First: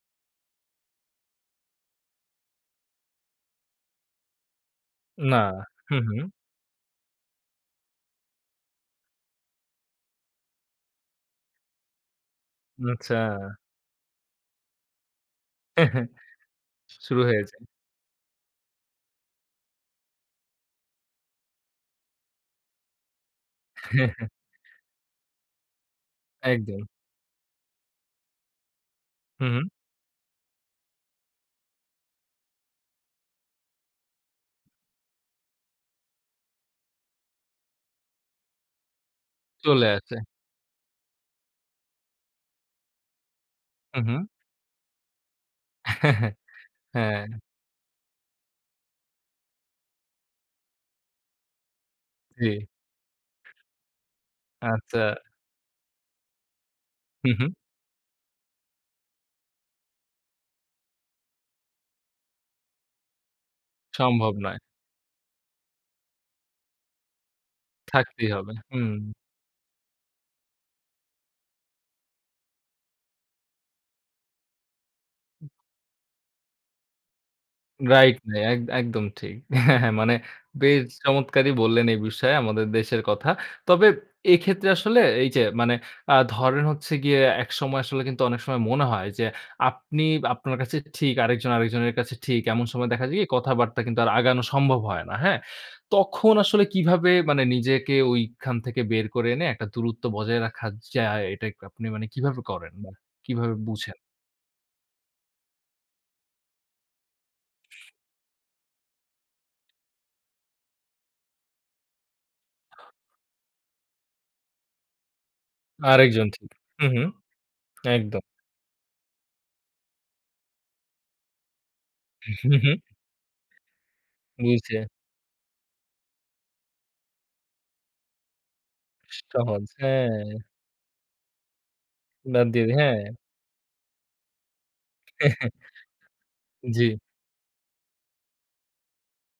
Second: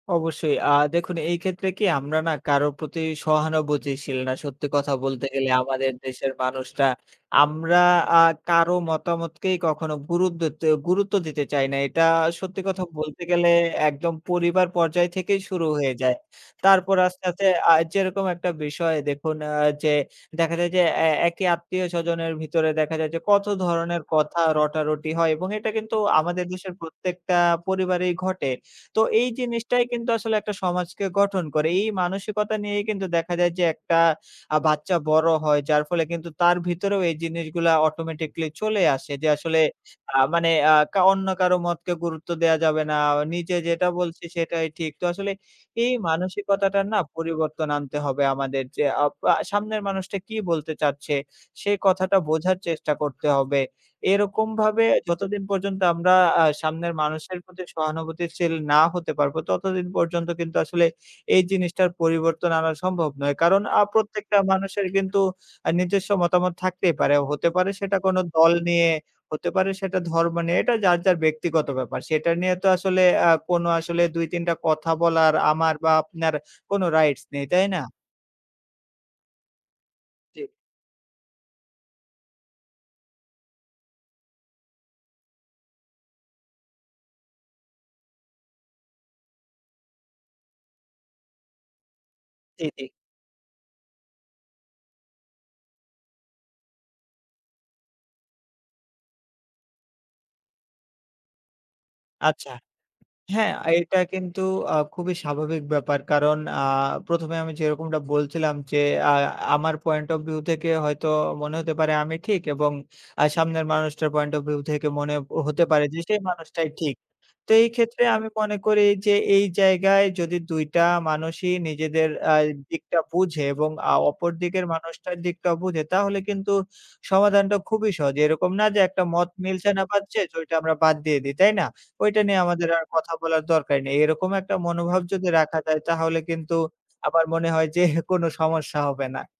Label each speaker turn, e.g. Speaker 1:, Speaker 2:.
Speaker 1: অবশ্যই আ দেখুন এইক্ষেত্রে কি আমরা না কারো প্রতি সহানুভূতিশীল না সত্যি কথা বলতে
Speaker 2: না।
Speaker 1: গেলে। আমাদের
Speaker 2: হুম,
Speaker 1: দেশের
Speaker 2: হুম।
Speaker 1: মানুষরা আমরা আ কারো মতামতকেই কখনো গুরুদেত্তে গুরুত্ব দিতে চাই না। এটা সত্যি কথা
Speaker 2: উম আচ্ছা।
Speaker 1: বলতে গেলে একদম পরিবার পর্যায় থেকেই শুরু হয়ে
Speaker 2: শ
Speaker 1: যায়। তারপর
Speaker 2: শুরু
Speaker 1: আস্তে, আস্তে
Speaker 2: হয়েছে।
Speaker 1: আ যেরকম একটা বিষয় দেখুন আ যে দেখা যায় যে অ্যা একই আত্মীয়স্বজনের ভিতরে দেখা যায় যে কত ধরণের কথা রটারটি হয় এবং এটা কিন্তু আমাদের দেশের
Speaker 2: একদম।
Speaker 1: প্রত্যেকটা পরিবারেই ঘটে। তো এই
Speaker 2: হু, হু।
Speaker 1: জিনিসটাই কিন্তু আসলে একটা সমাজকে গঠন করে। এই মানসিকতা নিয়েই কিন্তু দেখা যায় যে একটা আ বাচ্চা বড় হয়, যার ফলে কিন্তু তার ভিতরেও এই জিনিসগুলা automatically চলে আসে। যে আসলে
Speaker 2: চলে আসে।
Speaker 1: আ মানে আ কা অন্য কারো মতকে গুরুত্ব দেয়া যাবে না। নিজে যেটা বলছি
Speaker 2: উহু।
Speaker 1: সেটাই ঠিক। তো আসলে এই মানসিকতাটার না
Speaker 2: হ্যাঁ।
Speaker 1: পরিবর্তন আনতে হবে আমাদের যে আ পা সামনের মানুষটা কি বলতে চাচ্ছে? সেই কথাটা
Speaker 2: জি।
Speaker 1: বোঝার চেষ্টা করতে হবে। এরকম ভাবে
Speaker 2: আচ্ছা।
Speaker 1: যতদিন পর্যন্ত আমরা আ সামনের
Speaker 2: হু,
Speaker 1: মানুষের
Speaker 2: হু।
Speaker 1: প্রতি সহানুভূতিশীল না হতে পারবো ততদিন পর্যন্ত কিন্তু আসলে এই জিনিসটার পরিবর্তন আনা সম্ভব নয়। কারন আ
Speaker 2: সম্ভব
Speaker 1: প্রত্যেকটা
Speaker 2: নয়।
Speaker 1: মানুষের কিন্তু আ নিজস্ব মতামত থাকতেই পারে। হতে পারে সেটা কোনো
Speaker 2: থাকতেই
Speaker 1: দল
Speaker 2: হবে।
Speaker 1: নিয়ে,
Speaker 2: হুম।
Speaker 1: হতে পারে সেটা ধর্ম নিয়ে। এটা যার, যার ব্যক্তিগত ব্যাপার। সেটা নিয়ে তো আসলে আ কোনো আসলে ২-৩ টা কথা বলার, আমার বা আপনার কোনো রাইটস নেই। তাই না?
Speaker 2: রাইট নাই এক একদম ঠিক। হ্যাঁ, হ্যাঁ মানে
Speaker 1: জি।
Speaker 2: বেশ চমৎকারই বললেন এই বিষয়ে আমাদের দেশের কথা। তবে এইক্ষেত্রে আসলে এই যে মানে আ ধরেন হচ্ছে গিয়ে একসময় আসলে কিন্তু অনেক সময় মনে হয়, যে আপনি আপনার কাছে ঠিক, আরেকজন আরেকজনের কাছে ঠিক,
Speaker 1: জি,
Speaker 2: এমন
Speaker 1: জি।
Speaker 2: সময় দেখা যায় কি কথাবার্তা কিন্তু আর আগানো সম্ভব হয় না। হ্যাঁ? তখন আসলে কিভাবে মানে নিজেকে ওইখান থেকে বের করে এনে একটা দূরত্ব বজায় রাখা যায়, এটা এক আপনি মানে কীভাবে
Speaker 1: আচ্ছা।
Speaker 2: করেন? মানে
Speaker 1: হ্যাঁ,
Speaker 2: কিভাবে
Speaker 1: আ
Speaker 2: বুঝেন?
Speaker 1: এটা কিন্তু আ খুবই স্বাভাবিক ব্যাপার। কারণ আ ১ম, এ আমি যেরকমটা বলছিলাম যে আ আমার point of view থেকে হয়তো মনে হতে পারে আমি ঠিক এবং আ সামনের মানুষটার point of view থেকে মনে হতে পারে যে সেই
Speaker 2: আরেকজন ঠিক।
Speaker 1: মানুষটাই
Speaker 2: হুম,
Speaker 1: ঠিক।
Speaker 2: হুম।
Speaker 1: তো এইক্ষেত্রে
Speaker 2: একদম।
Speaker 1: আমি মনে করি যে এই জায়গায় যদি ২ টা মানুষই নিজেদের
Speaker 2: উ
Speaker 1: আ
Speaker 2: হু, হু।
Speaker 1: দিকটা বুঝে এবং আ অপরদিকের
Speaker 2: বুঝে।
Speaker 1: মানুষটার দিকটা বুঝে তাহলে কিন্তু সমাধানটা খুবই সহজ। এরকম না যে একটা মত
Speaker 2: সহজ
Speaker 1: মিলছে না পাচ্ছে
Speaker 2: হ্যাঁ।
Speaker 1: ঐটা আমরা বাদ দিয়ে দেই। তাই না? ঐটা নিয়ে
Speaker 2: বাদ দিয়ে
Speaker 1: আমাদের
Speaker 2: দিই,
Speaker 1: আর
Speaker 2: হ্যাঁ।
Speaker 1: কথা বলার দরকার নেই। এরকম একটা মনোভাব যদি রাখা যায় তাহলে কিন্তু
Speaker 2: জি।
Speaker 1: আমার মনে হয় যে কোন সমস্যা হবে না।